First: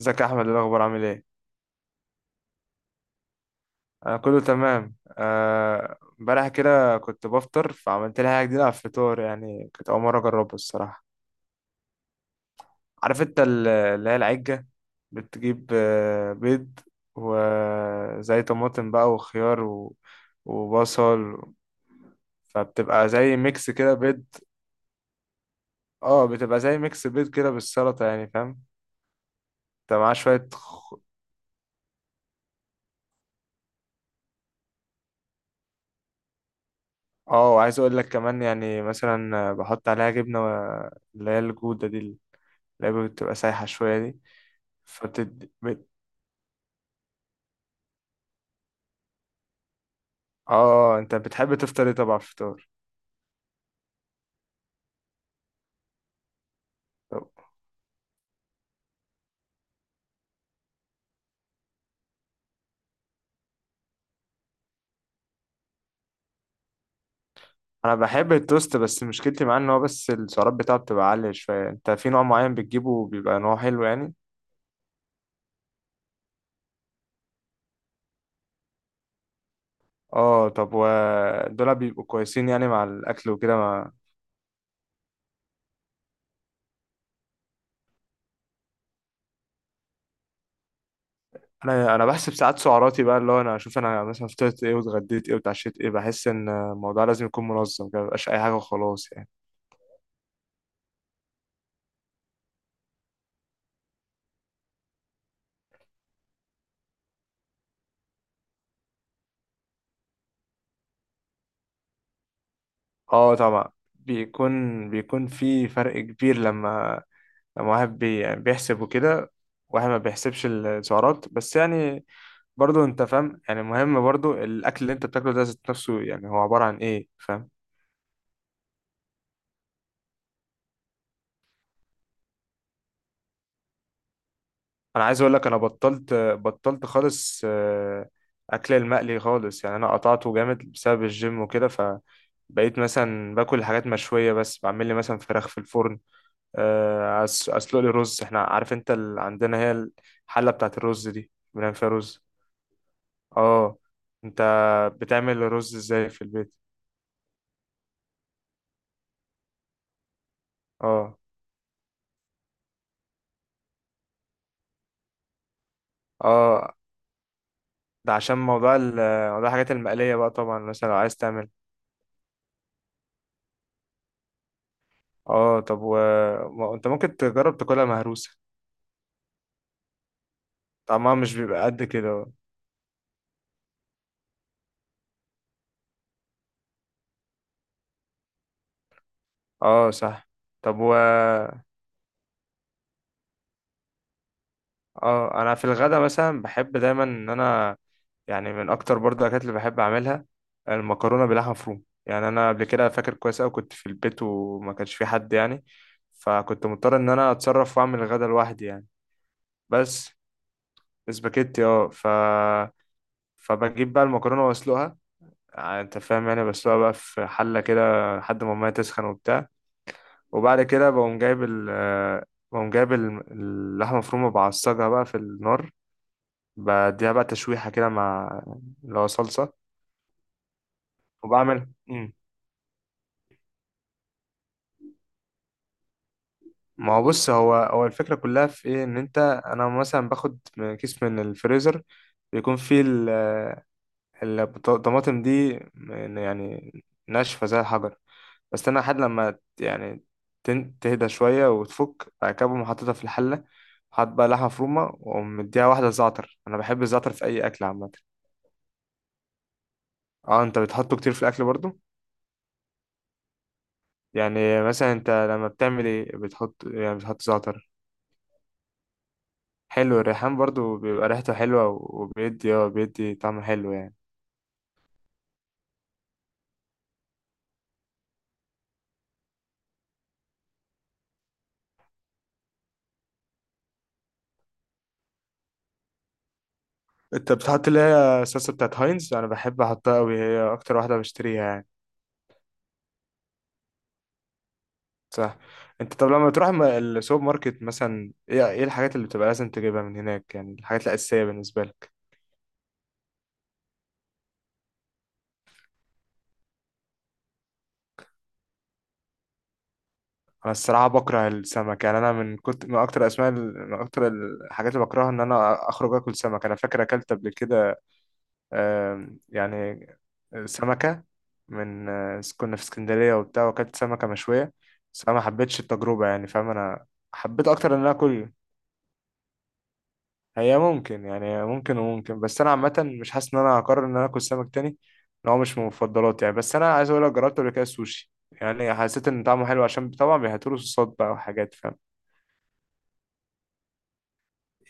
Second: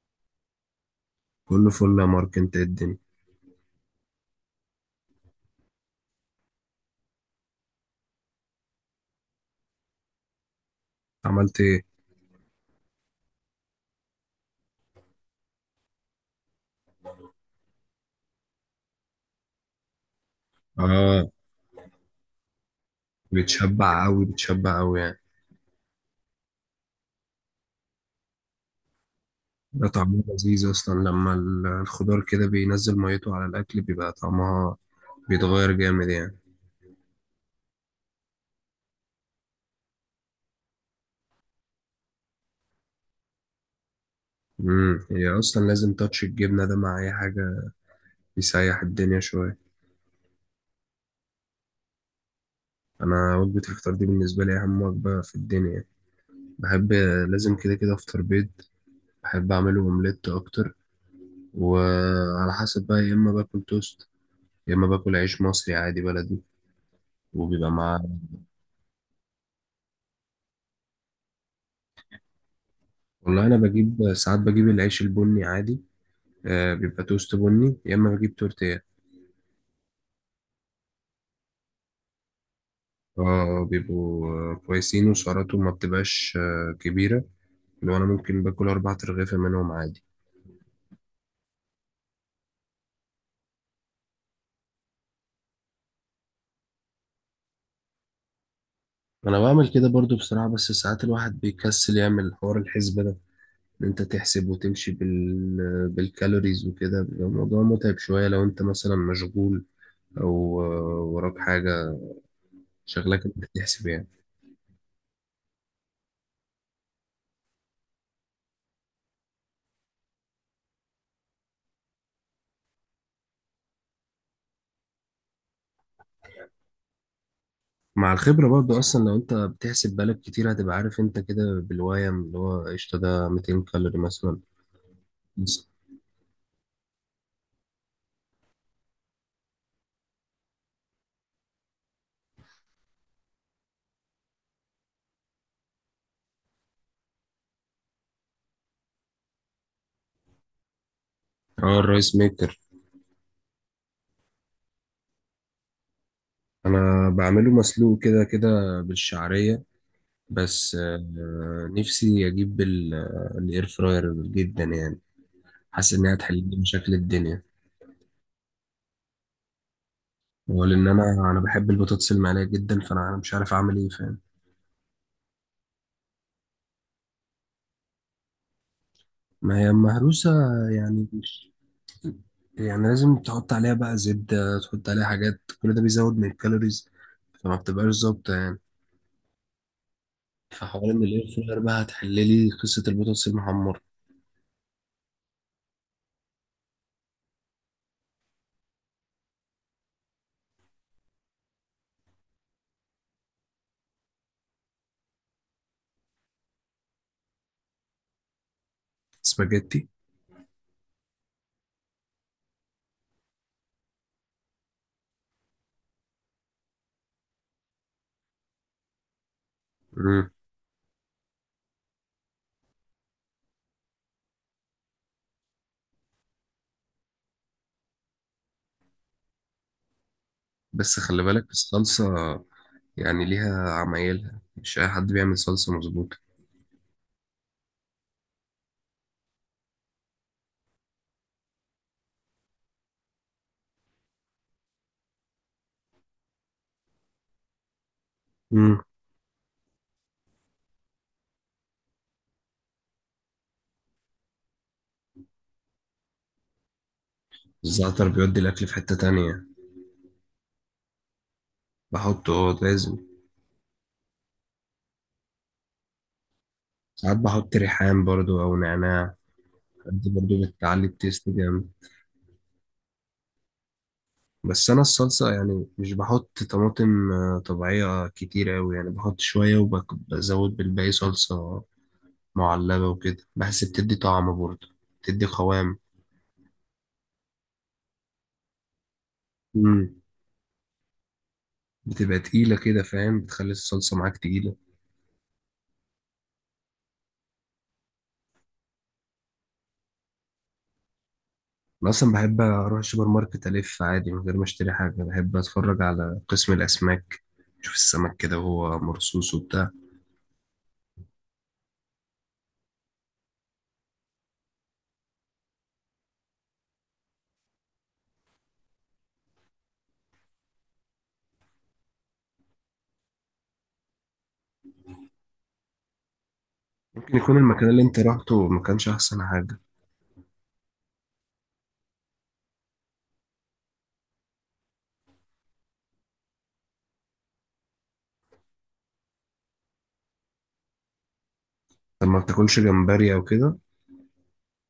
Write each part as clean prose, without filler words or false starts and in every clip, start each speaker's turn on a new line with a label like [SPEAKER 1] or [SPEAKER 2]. [SPEAKER 1] ازيك يا احمد؟ إيه الاخبار؟ عامل ايه؟
[SPEAKER 2] كله فل يا مارك، انت ايه الدنيا؟
[SPEAKER 1] انا كله تمام. امبارح كده كنت بفطر فعملت لي حاجه جديده على الفطار، يعني كنت اول مره اجربها الصراحه.
[SPEAKER 2] عملت ايه؟
[SPEAKER 1] عارف انت اللي هي العجه، بتجيب بيض وزي طماطم بقى وخيار
[SPEAKER 2] اه،
[SPEAKER 1] وبصل، فبتبقى زي ميكس كده
[SPEAKER 2] بتشبع قوي
[SPEAKER 1] بيض.
[SPEAKER 2] بتشبع قوي يعني.
[SPEAKER 1] اه بتبقى زي ميكس بيض كده بالسلطه، يعني فاهم.
[SPEAKER 2] ده
[SPEAKER 1] بتبقى معاه
[SPEAKER 2] طعمه
[SPEAKER 1] شويه
[SPEAKER 2] لذيذ اصلا لما الخضار كده بينزل ميته على الاكل بيبقى طعمها بيتغير جامد يعني.
[SPEAKER 1] اه، وعايز اقول لك كمان يعني مثلا بحط عليها جبنه اللي هي الجوده دي، اللعبة بتبقى سايحة شوية دي.
[SPEAKER 2] هي
[SPEAKER 1] فبتد
[SPEAKER 2] اصلا
[SPEAKER 1] بت...
[SPEAKER 2] لازم تاتش الجبنه ده مع اي حاجه، يسيح الدنيا شويه.
[SPEAKER 1] اه، انت بتحب تفطر ايه طبعا على الفطار؟
[SPEAKER 2] انا وجبه الفطار دي بالنسبه لي اهم وجبه في الدنيا. بحب،
[SPEAKER 1] طب
[SPEAKER 2] لازم كده كده افطر بيض. بحب اعمله اومليت اكتر، وعلى حسب بقى، يا اما باكل توست يا اما باكل عيش مصري عادي بلدي، وبيبقى
[SPEAKER 1] انا
[SPEAKER 2] معاه.
[SPEAKER 1] بحب التوست، بس مشكلتي معاه ان هو بس السعرات بتاعته بتبقى عالية شوية. انت في نوع معين بتجيبه بيبقى
[SPEAKER 2] والله انا
[SPEAKER 1] نوع حلو
[SPEAKER 2] بجيب،
[SPEAKER 1] يعني؟
[SPEAKER 2] ساعات بجيب العيش البني عادي. آه، بيبقى توست بني يا اما بجيب تورتيه.
[SPEAKER 1] اه طب ودول بيبقوا كويسين يعني مع الاكل وكده
[SPEAKER 2] اه،
[SPEAKER 1] ما.
[SPEAKER 2] بيبقوا كويسين وسعراتهم ما بتبقاش كبيره. لو انا ممكن باكل 4 ترغيفه منهم عادي.
[SPEAKER 1] انا بحسب ساعات سعراتي بقى، اللي هو انا اشوف انا مثلا فطرت ايه واتغديت ايه واتعشيت ايه. بحس ان الموضوع لازم يكون منظم كده، مبيبقاش اي حاجة وخلاص يعني.
[SPEAKER 2] انا بعمل كده برضو بصراحه، بس ساعات الواحد بيكسل يعمل حوار الحسبه ده، ان انت تحسب وتمشي بالكالوريز وكده بيبقى الموضوع متعب شويه لو انت مثلا مشغول او وراك حاجه، شغلك
[SPEAKER 1] اه
[SPEAKER 2] انك
[SPEAKER 1] طبعا.
[SPEAKER 2] تحسب يعني.
[SPEAKER 1] بيكون في فرق كبير لما، لما واحد بي يعني بيحسب وكده، واحد ما بيحسبش السعرات بس يعني. برضو انت فاهم يعني مهم برضو الاكل اللي انت بتاكله ده ذات نفسه يعني هو عبارة عن ايه، فاهم.
[SPEAKER 2] مع الخبرة برضو أصلا لو أنت بتحسب بالك كتير هتبقى عارف أنت كده بالويم اللي هو قشطة ده 200 كالوري مثلا.
[SPEAKER 1] انا عايز اقول لك انا بطلت خالص، اكل المقلي خالص يعني. انا قطعته جامد بسبب الجيم وكده، فبقيت مثلا باكل حاجات مشوية بس، بعمل لي مثلا فراخ في الفرن. اسلق لي رز. احنا عارف انت عندنا هي الحلة بتاعت الرز دي بنعمل
[SPEAKER 2] اه،
[SPEAKER 1] فيها
[SPEAKER 2] الرايس
[SPEAKER 1] رز.
[SPEAKER 2] ميكر.
[SPEAKER 1] اه. انت بتعمل الرز ازاي في البيت؟
[SPEAKER 2] أنا بعمله مسلوق كده كده بالشعرية. بس
[SPEAKER 1] اه
[SPEAKER 2] نفسي أجيب الإير فراير جدا يعني، حاسس إنها هتحل لي
[SPEAKER 1] اه،
[SPEAKER 2] مشاكل الدنيا.
[SPEAKER 1] ده عشان موضوع الحاجات المقلية بقى طبعا،
[SPEAKER 2] ولأن
[SPEAKER 1] مثلا لو عايز
[SPEAKER 2] أنا
[SPEAKER 1] تعمل.
[SPEAKER 2] بحب البطاطس المقلية جدا، فأنا مش عارف أعمل إيه، فاهم؟
[SPEAKER 1] اه انت ممكن تجرب تاكلها مهروسة.
[SPEAKER 2] ما هي مهروسة يعني
[SPEAKER 1] طعمها مش بيبقى قد كده؟
[SPEAKER 2] يعني لازم تحط عليها بقى زبدة، تحط عليها حاجات، كل ده بيزود من الكالوريز، فما بتبقاش ظابطة يعني.
[SPEAKER 1] اه صح. طب
[SPEAKER 2] فحوار
[SPEAKER 1] و
[SPEAKER 2] ان الاير فراير
[SPEAKER 1] اه،
[SPEAKER 2] بقى هتحللي قصة البطاطس المحمرة.
[SPEAKER 1] انا في الغدا مثلا بحب دايما ان انا، يعني من اكتر برضه الاكلات اللي بحب اعملها المكرونة بلحمة مفرومة. يعني انا قبل كده فاكر كويس اوي كنت في البيت وما كانش في حد يعني، فكنت مضطر ان انا اتصرف واعمل الغدا لوحدي يعني.
[SPEAKER 2] سباجيتي.
[SPEAKER 1] بس اسباجيتي اه، فبجيب بقى المكرونه واسلقها. يعني انت فاهم، يعني بسلقها بقى في حله كده لحد ما الميه تسخن وبتاع.
[SPEAKER 2] مم.
[SPEAKER 1] وبعد كده بقوم جايب اللحمه المفرومه بعصجها بقى في النار، بديها بقى تشويحه كده مع اللي هو صلصه.
[SPEAKER 2] بس خلي بالك
[SPEAKER 1] وبعمل
[SPEAKER 2] الصلصة يعني ليها عمايلها، مش أي حد بيعمل صلصة مظبوطة.
[SPEAKER 1] ما هو بص، هو الفكره كلها في ايه، ان انت، انا مثلا باخد كيس من الفريزر، بيكون فيه الطماطم دي يعني ناشفه زي الحجر. بستنى
[SPEAKER 2] مم.
[SPEAKER 1] لحد لما يعني تهدى شوية وتفك أكبهم وحطيتها في الحلة. حط بقى لحمة مفرومة وأقوم مديها واحدة زعتر. أنا بحب الزعتر في أي أكل عامة.
[SPEAKER 2] الزعتر بيودي الأكل في حتة تانية.
[SPEAKER 1] أه أنت بتحطه كتير في الأكل برضو؟
[SPEAKER 2] بحطه اه، لازم.
[SPEAKER 1] يعني مثلا أنت لما بتعمل إيه بتحط، يعني
[SPEAKER 2] ساعات
[SPEAKER 1] بتحط
[SPEAKER 2] بحط
[SPEAKER 1] زعتر؟
[SPEAKER 2] ريحان برضو أو نعناع،
[SPEAKER 1] حلو
[SPEAKER 2] دي
[SPEAKER 1] الريحان
[SPEAKER 2] برضو
[SPEAKER 1] برضو،
[SPEAKER 2] بتعلي
[SPEAKER 1] بيبقى
[SPEAKER 2] التيست
[SPEAKER 1] ريحته حلوة
[SPEAKER 2] جامد.
[SPEAKER 1] وبيدي اه، بيدي طعم حلو يعني.
[SPEAKER 2] بس انا الصلصه يعني مش بحط طماطم طبيعيه كتير قوي يعني، بحط شويه وبزود بالباقي صلصه معلبه وكده، بحس بتدي طعم برضه، بتدي قوام.
[SPEAKER 1] أنت بتحط اللي هي الصلصة بتاعت هاينز؟ أنا بحب
[SPEAKER 2] مم.
[SPEAKER 1] أحطها أوي، هي أكتر واحدة بشتريها يعني.
[SPEAKER 2] بتبقى تقيله كده، فاهم؟ بتخلي الصلصه معاك تقيله.
[SPEAKER 1] صح. انت طب لما تروح السوبر ماركت مثلا، ايه ايه الحاجات اللي بتبقى لازم تجيبها من هناك يعني، الحاجات الأساسية بالنسبة
[SPEAKER 2] انا
[SPEAKER 1] لك؟
[SPEAKER 2] اصلا بحب اروح السوبر ماركت الف عادي من غير ما اشتري حاجه، بحب اتفرج على قسم الاسماك، اشوف السمك كده وهو مرصوص وبتاع.
[SPEAKER 1] انا الصراحة بكره السمك يعني. انا من كنت من اكتر اسماء من اكتر الحاجات اللي بكرهها ان انا اخرج اكل سمك. انا فاكر اكلت قبل كده يعني سمكة من كنا في اسكندرية وبتاع واكلت سمكة مشوية، بس انا ما حبيتش التجربة يعني، فاهم. انا
[SPEAKER 2] ممكن يكون
[SPEAKER 1] حبيت
[SPEAKER 2] المكان
[SPEAKER 1] اكتر ان
[SPEAKER 2] اللي
[SPEAKER 1] انا
[SPEAKER 2] انت
[SPEAKER 1] اكل.
[SPEAKER 2] رحته ما كانش احسن حاجه.
[SPEAKER 1] هي ممكن يعني، ممكن وممكن، بس انا عامه مش حاسس ان انا هقرر ان انا اكل سمك تاني، ان هو مش من مفضلاتي يعني. بس انا عايز اقول لك جربت قبل كده السوشي، يعني حسيت ان طعمه حلو عشان طبعا بيهتروا صوصات بقى وحاجات، فاهم.
[SPEAKER 2] طب ما بتاكلش جمبري او كده؟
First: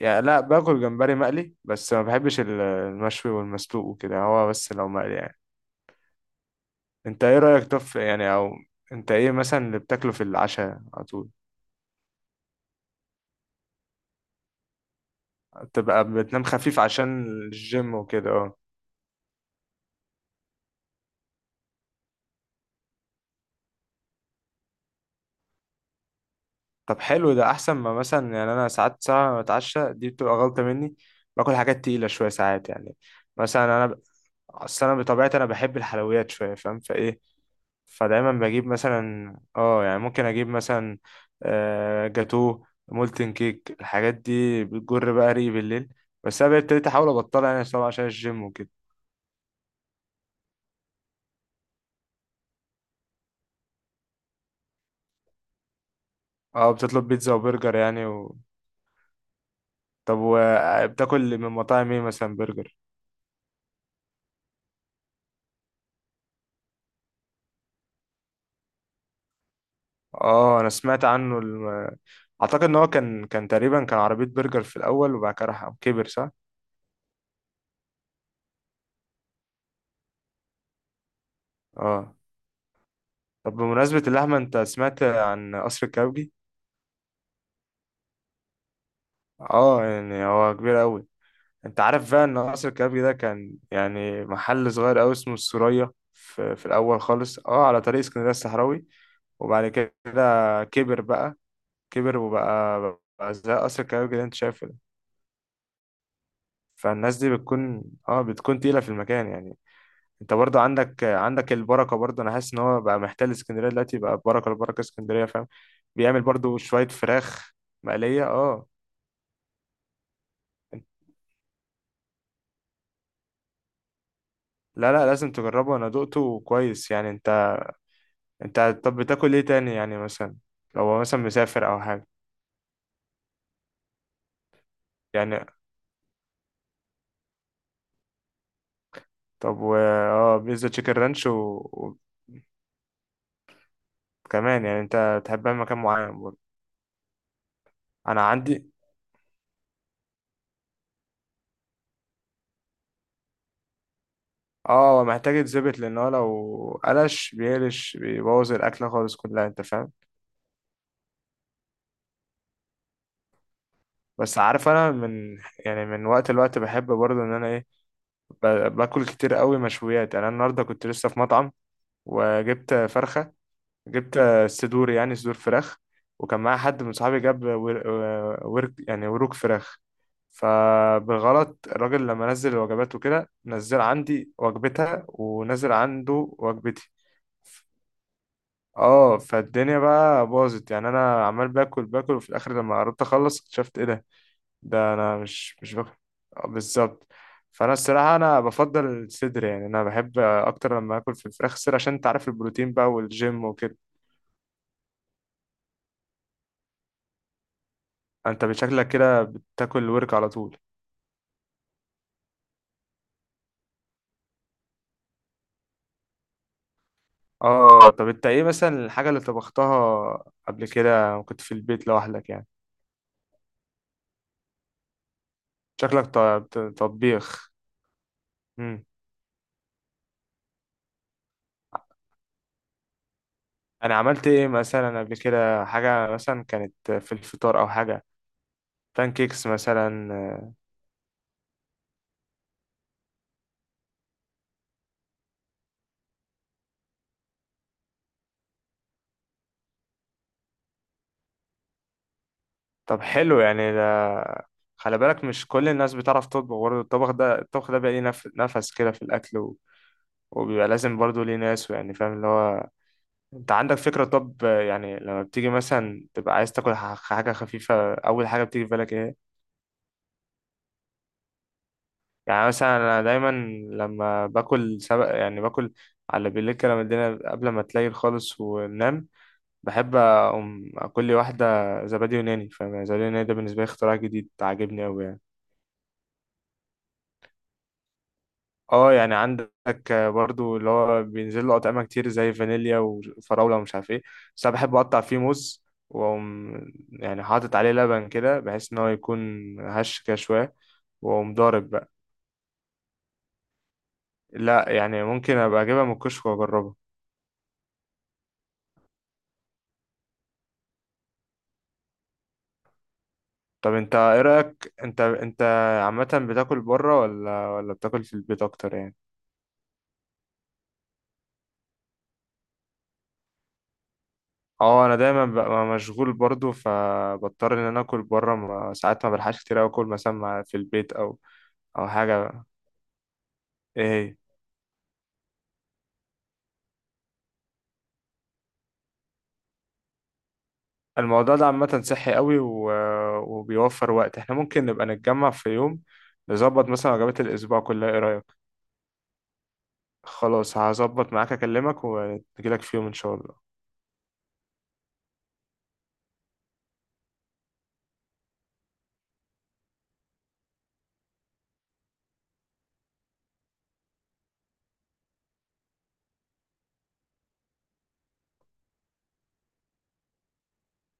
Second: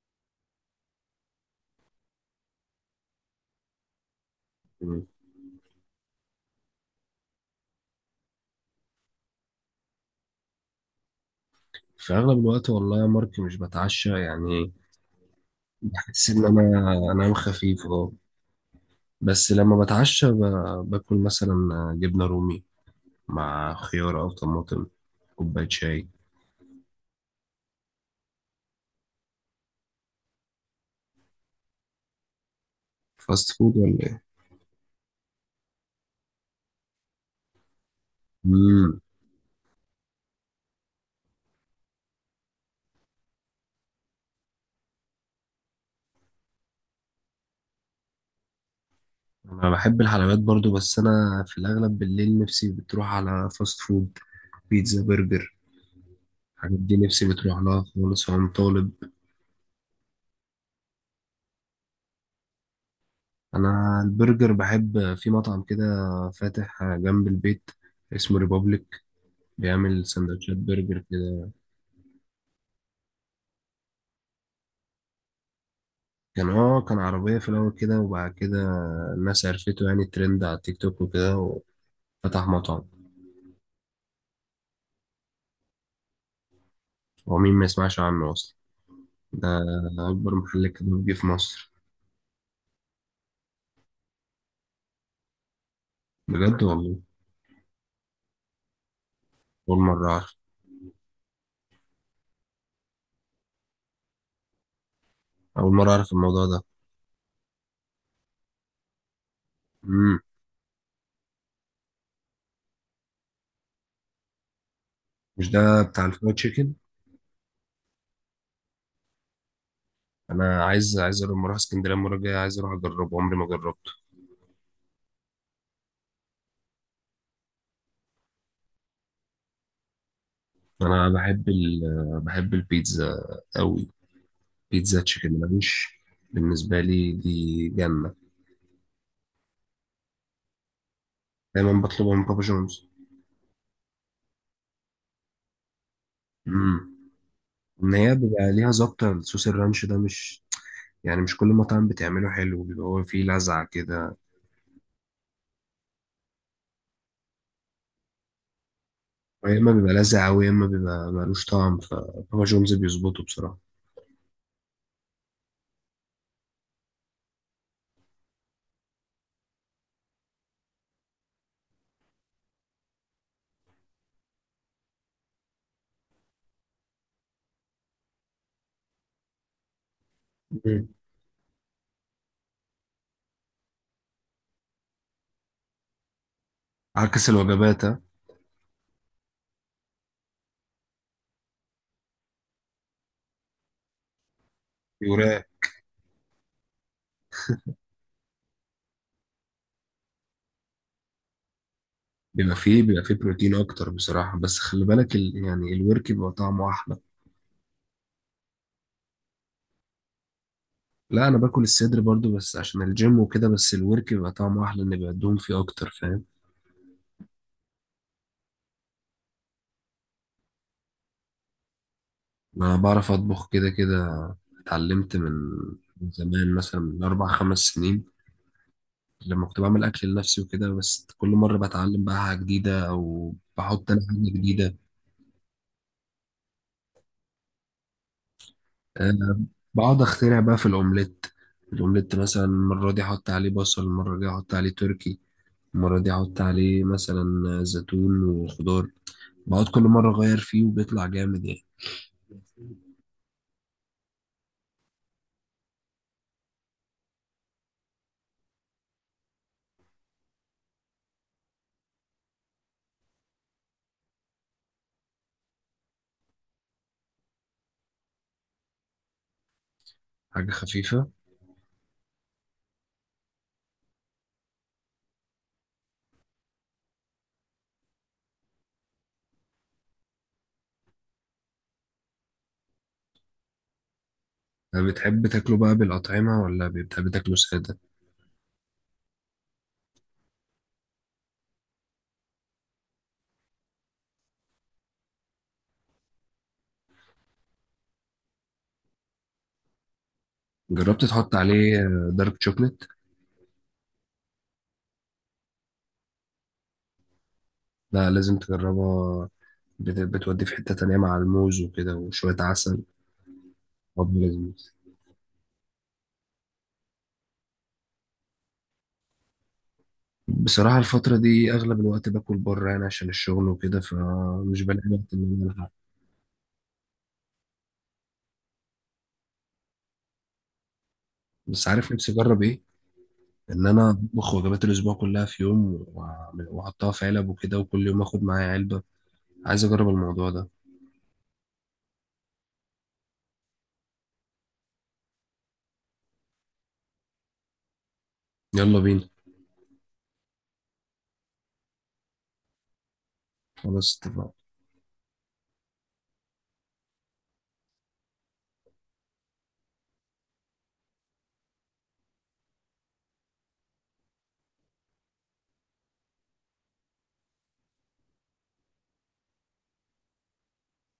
[SPEAKER 1] يعني لا، باكل جمبري مقلي بس، ما بحبش المشوي والمسلوق وكده، هو بس لو مقلي يعني. انت ايه رايك طف يعني او، انت ايه مثلا اللي بتاكله في العشاء على طول؟
[SPEAKER 2] في أغلب الوقت والله يا مارك مش بتعشى يعني.
[SPEAKER 1] تبقى
[SPEAKER 2] بحس
[SPEAKER 1] بتنام
[SPEAKER 2] إن
[SPEAKER 1] خفيف
[SPEAKER 2] أنا
[SPEAKER 1] عشان
[SPEAKER 2] أنام خفيف،
[SPEAKER 1] الجيم
[SPEAKER 2] أه.
[SPEAKER 1] وكده اه.
[SPEAKER 2] بس لما بتعشى باكل مثلا جبنة رومي مع خيار أو طماطم، كوباية شاي.
[SPEAKER 1] طب حلو ده، احسن ما مثلا يعني انا ساعات ساعه ما بتعشى دي بتبقى غلطه مني، باكل حاجات تقيله شويه ساعات يعني.
[SPEAKER 2] فاست
[SPEAKER 1] مثلا
[SPEAKER 2] فود ولا ايه؟
[SPEAKER 1] اصل انا بطبيعتي انا بحب الحلويات شويه، فاهم، فايه. فدايما بجيب
[SPEAKER 2] مم.
[SPEAKER 1] مثلا اه، يعني ممكن اجيب مثلا جاتو مولتن كيك. الحاجات دي بتجر بقى ريقي بالليل، بس انا بقيت ابتديت احاول ابطلها يعني، طبعا عشان الجيم وكده.
[SPEAKER 2] أنا بحب الحلويات برضو، بس أنا في الأغلب بالليل نفسي بتروح على فاست فود، بيتزا، برجر.
[SPEAKER 1] اه
[SPEAKER 2] الحاجات دي
[SPEAKER 1] بتطلب
[SPEAKER 2] نفسي
[SPEAKER 1] بيتزا
[SPEAKER 2] بتروح
[SPEAKER 1] وبرجر
[SPEAKER 2] لها
[SPEAKER 1] يعني
[SPEAKER 2] خالص وأنا طالب.
[SPEAKER 1] طب وبتاكل من مطاعم ايه مثلا برجر؟
[SPEAKER 2] أنا البرجر بحب في مطعم كده فاتح جنب البيت، اسمه ريبابليك، بيعمل سندوتشات
[SPEAKER 1] اه انا
[SPEAKER 2] برجر
[SPEAKER 1] سمعت عنه.
[SPEAKER 2] كده.
[SPEAKER 1] اعتقد ان هو كان، كان تقريبا عربية برجر في الاول وبعد كده راح كبر، صح؟
[SPEAKER 2] كان اه، كان عربية في الأول كده، وبعد كده الناس عرفته يعني، ترند على التيك توك وكده،
[SPEAKER 1] اه
[SPEAKER 2] وفتح مطعم.
[SPEAKER 1] طب، بمناسبة اللحمة، انت سمعت عن قصر الكبابجي؟
[SPEAKER 2] هو مين ما يسمعش عنه أصلا؟ ده
[SPEAKER 1] اه يعني
[SPEAKER 2] أكبر
[SPEAKER 1] هو
[SPEAKER 2] محل
[SPEAKER 1] كبير قوي.
[SPEAKER 2] كبابجي في مصر.
[SPEAKER 1] انت عارف بقى ان قصر الكبابجي ده كان يعني محل صغير قوي اسمه السورية في,
[SPEAKER 2] بجد
[SPEAKER 1] في
[SPEAKER 2] والله؟
[SPEAKER 1] الاول خالص، اه، على طريق اسكندرية الصحراوي. وبعد
[SPEAKER 2] أول مرة أعرف.
[SPEAKER 1] كده كبر بقى، كبر وبقى، بقى زي قصر الكبابجي اللي انت شايفه ده.
[SPEAKER 2] أول مرة أعرف الموضوع ده.
[SPEAKER 1] فالناس دي بتكون اه، بتكون تقيلة في المكان يعني.
[SPEAKER 2] مم.
[SPEAKER 1] انت برضه عندك البركه برضه، انا حاسس ان هو بقى محتل اسكندريه دلوقتي بقى، بركه، البركه اسكندريه فاهم.
[SPEAKER 2] مش ده بتاع
[SPEAKER 1] بيعمل
[SPEAKER 2] الفرايد
[SPEAKER 1] برضه
[SPEAKER 2] تشيكن؟
[SPEAKER 1] شويه فراخ مقليه اه.
[SPEAKER 2] أنا عايز لما أروح اسكندرية المرة الجاية، عايز أروح أجربه، عمري ما جربته.
[SPEAKER 1] لا لا، لازم تجربه، انا دقته كويس يعني. انت، انت طب بتاكل ايه تاني يعني، مثلا لو هو
[SPEAKER 2] أنا
[SPEAKER 1] مثلا
[SPEAKER 2] بحب
[SPEAKER 1] مسافر او حاجه
[SPEAKER 2] بحب البيتزا أوي. بيتزا
[SPEAKER 1] يعني.
[SPEAKER 2] تشيكن مالوش، بالنسبة لي دي جنة.
[SPEAKER 1] طب و اه، بيتزا تشيكن رانش
[SPEAKER 2] دايما بطلبها من بابا جونز.
[SPEAKER 1] وكمان يعني انت تحبها في مكان معين برضه؟
[SPEAKER 2] امم ان هي
[SPEAKER 1] انا
[SPEAKER 2] بيبقى ليها
[SPEAKER 1] عندي
[SPEAKER 2] ظابطه، الصوص الرانش ده مش، يعني مش كل مطعم بتعمله حلو، بيبقى هو فيه لذعه كده.
[SPEAKER 1] اه، محتاج يتظبط، لان هو لو قلش بيقلش بيبوظ الاكله خالص كلها،
[SPEAKER 2] يا
[SPEAKER 1] انت
[SPEAKER 2] اما
[SPEAKER 1] فاهم.
[SPEAKER 2] بيبقى لذع قوي، يا اما بيبقى ملوش طعم. فبابا جونز بيظبطه بصراحه.
[SPEAKER 1] بس عارف، انا من يعني من وقت لوقت بحب برضو ان انا ايه، ب- باكل كتير قوي مشويات. يعني انا النهارده كنت لسه في مطعم وجبت فرخه، جبت صدور يعني صدور فراخ. وكان معايا حد من صحابي جاب ورك يعني، وروك فراخ.
[SPEAKER 2] مم.
[SPEAKER 1] فبالغلط الراجل لما نزل الوجبات وكده، نزل عندي وجبتها ونزل عنده وجبتي.
[SPEAKER 2] عكس الوجبات، ها؟
[SPEAKER 1] اه فالدنيا بقى باظت يعني. انا عمال باكل باكل، وفي الاخر لما قربت اخلص اكتشفت ايه ده، ده انا
[SPEAKER 2] يوراه.
[SPEAKER 1] مش مش بك... بالظبط. فانا الصراحه انا بفضل الصدر يعني، انا بحب اكتر لما اكل في الفراخ الصدر عشان انت عارف
[SPEAKER 2] بيبقى
[SPEAKER 1] البروتين
[SPEAKER 2] فيه
[SPEAKER 1] بقى
[SPEAKER 2] بيبقى فيه
[SPEAKER 1] والجيم
[SPEAKER 2] بروتين
[SPEAKER 1] وكده.
[SPEAKER 2] اكتر بصراحه، بس خلي بالك يعني الورك بيبقى طعمه احلى.
[SPEAKER 1] انت بشكلك كده بتاكل ورك على طول.
[SPEAKER 2] لا، انا باكل الصدر برضو بس عشان الجيم وكده، بس الورك بيبقى طعمه احلى، ان بيبقى الدهون فيه اكتر، فاهم؟
[SPEAKER 1] اه طب انت ايه مثلا الحاجه اللي طبختها قبل كده وكنت في البيت لوحدك يعني؟
[SPEAKER 2] انا بعرف اطبخ كده كده. اتعلمت من،
[SPEAKER 1] شكلك
[SPEAKER 2] من زمان، مثلا من اربع
[SPEAKER 1] طبيخ.
[SPEAKER 2] خمس سنين
[SPEAKER 1] امم.
[SPEAKER 2] لما كنت بعمل أكل لنفسي وكده، بس كل مرة بتعلم بقى حاجة جديدة أو بحط
[SPEAKER 1] انا
[SPEAKER 2] أنا
[SPEAKER 1] عملت
[SPEAKER 2] حاجة
[SPEAKER 1] ايه
[SPEAKER 2] جديدة.
[SPEAKER 1] مثلا قبل كده حاجه مثلا كانت في الفطار او حاجه؟
[SPEAKER 2] أه.
[SPEAKER 1] بانكيكس
[SPEAKER 2] بقعد
[SPEAKER 1] مثلا.
[SPEAKER 2] أخترع بقى في الأومليت. الأومليت مثلا المرة دي أحط عليه بصل، المرة دي أحط عليه تركي، المرة دي أحط عليه مثلا زيتون وخضار، بقعد كل مرة أغير فيه وبيطلع جامد يعني.
[SPEAKER 1] طب حلو يعني ده. خلي بالك مش كل الناس بتعرف تطبخ برضه. الطبخ ده، الطبخ ده بيبقى ليه نفس كده في الأكل و، وبيبقى لازم برضه ليه ناس يعني، فاهم اللي هو. أنت عندك فكرة؟ طب يعني لما بتيجي مثلا تبقى عايز تاكل حاجة خفيفة، أول حاجة بتيجي في بالك إيه؟
[SPEAKER 2] حاجة خفيفة.
[SPEAKER 1] يعني مثلا أنا دايما لما باكل سبق يعني، باكل على بالليل كده، لما الدنيا قبل ما تليل خالص وننام، بحب أقوم أكل لي واحدة زبادي يوناني، فاهم يعني. زبادي يوناني ده بالنسبة لي اختراع جديد
[SPEAKER 2] أه،
[SPEAKER 1] عاجبني أوي يعني.
[SPEAKER 2] بتحب تاكله بقى بالأطعمة ولا بتحب تاكله سادة؟
[SPEAKER 1] اه يعني عندك برضو اللي هو بينزل له اطعمه كتير زي فانيليا وفراوله ومش عارف ايه، بس انا بحب اقطع فيه موز واقوم، يعني حاطط عليه لبن كده بحيث ان هو يكون هش كده شويه،
[SPEAKER 2] جربت تحط
[SPEAKER 1] واقوم ضارب
[SPEAKER 2] عليه
[SPEAKER 1] بقى.
[SPEAKER 2] دارك شوكليت؟
[SPEAKER 1] لا، يعني ممكن ابقى اجيبها من الكشك واجربها.
[SPEAKER 2] لا، لازم تجربها. بتودي في حتة تانية مع الموز وكده وشوية عسل.
[SPEAKER 1] طب انت
[SPEAKER 2] طب
[SPEAKER 1] ايه
[SPEAKER 2] لذيذ.
[SPEAKER 1] رايك، انت انت عامه بتاكل بره ولا بتاكل في البيت اكتر يعني؟
[SPEAKER 2] بصراحة الفترة دي أغلب الوقت باكل بره يعني عشان الشغل وكده، فمش
[SPEAKER 1] اه
[SPEAKER 2] بلاقي
[SPEAKER 1] انا
[SPEAKER 2] وقت إن
[SPEAKER 1] دايما
[SPEAKER 2] أنا
[SPEAKER 1] ببقى
[SPEAKER 2] ألحق.
[SPEAKER 1] مشغول برضو، فبضطر ان انا اكل بره، ما ساعات ما بلحقش كتير أوي اكل مثلا في البيت او
[SPEAKER 2] بس
[SPEAKER 1] او
[SPEAKER 2] عارف نفسي أجرب
[SPEAKER 1] حاجه.
[SPEAKER 2] إيه؟ إن
[SPEAKER 1] ايه
[SPEAKER 2] أنا
[SPEAKER 1] هي؟
[SPEAKER 2] أطبخ وجبات الأسبوع كلها في يوم، وأحطها في علب وكده، وكل يوم آخد معايا علبة. عايز أجرب الموضوع ده.
[SPEAKER 1] الموضوع ده عامة صحي قوي وبيوفر وقت. احنا ممكن نبقى نتجمع في يوم، نظبط مثلا وجبات الأسبوع كلها، ايه رأيك؟
[SPEAKER 2] يلا بينا.
[SPEAKER 1] خلاص هظبط معاك، أكلمك ونجيلك في يوم إن شاء الله.
[SPEAKER 2] خلاص، اتفقنا.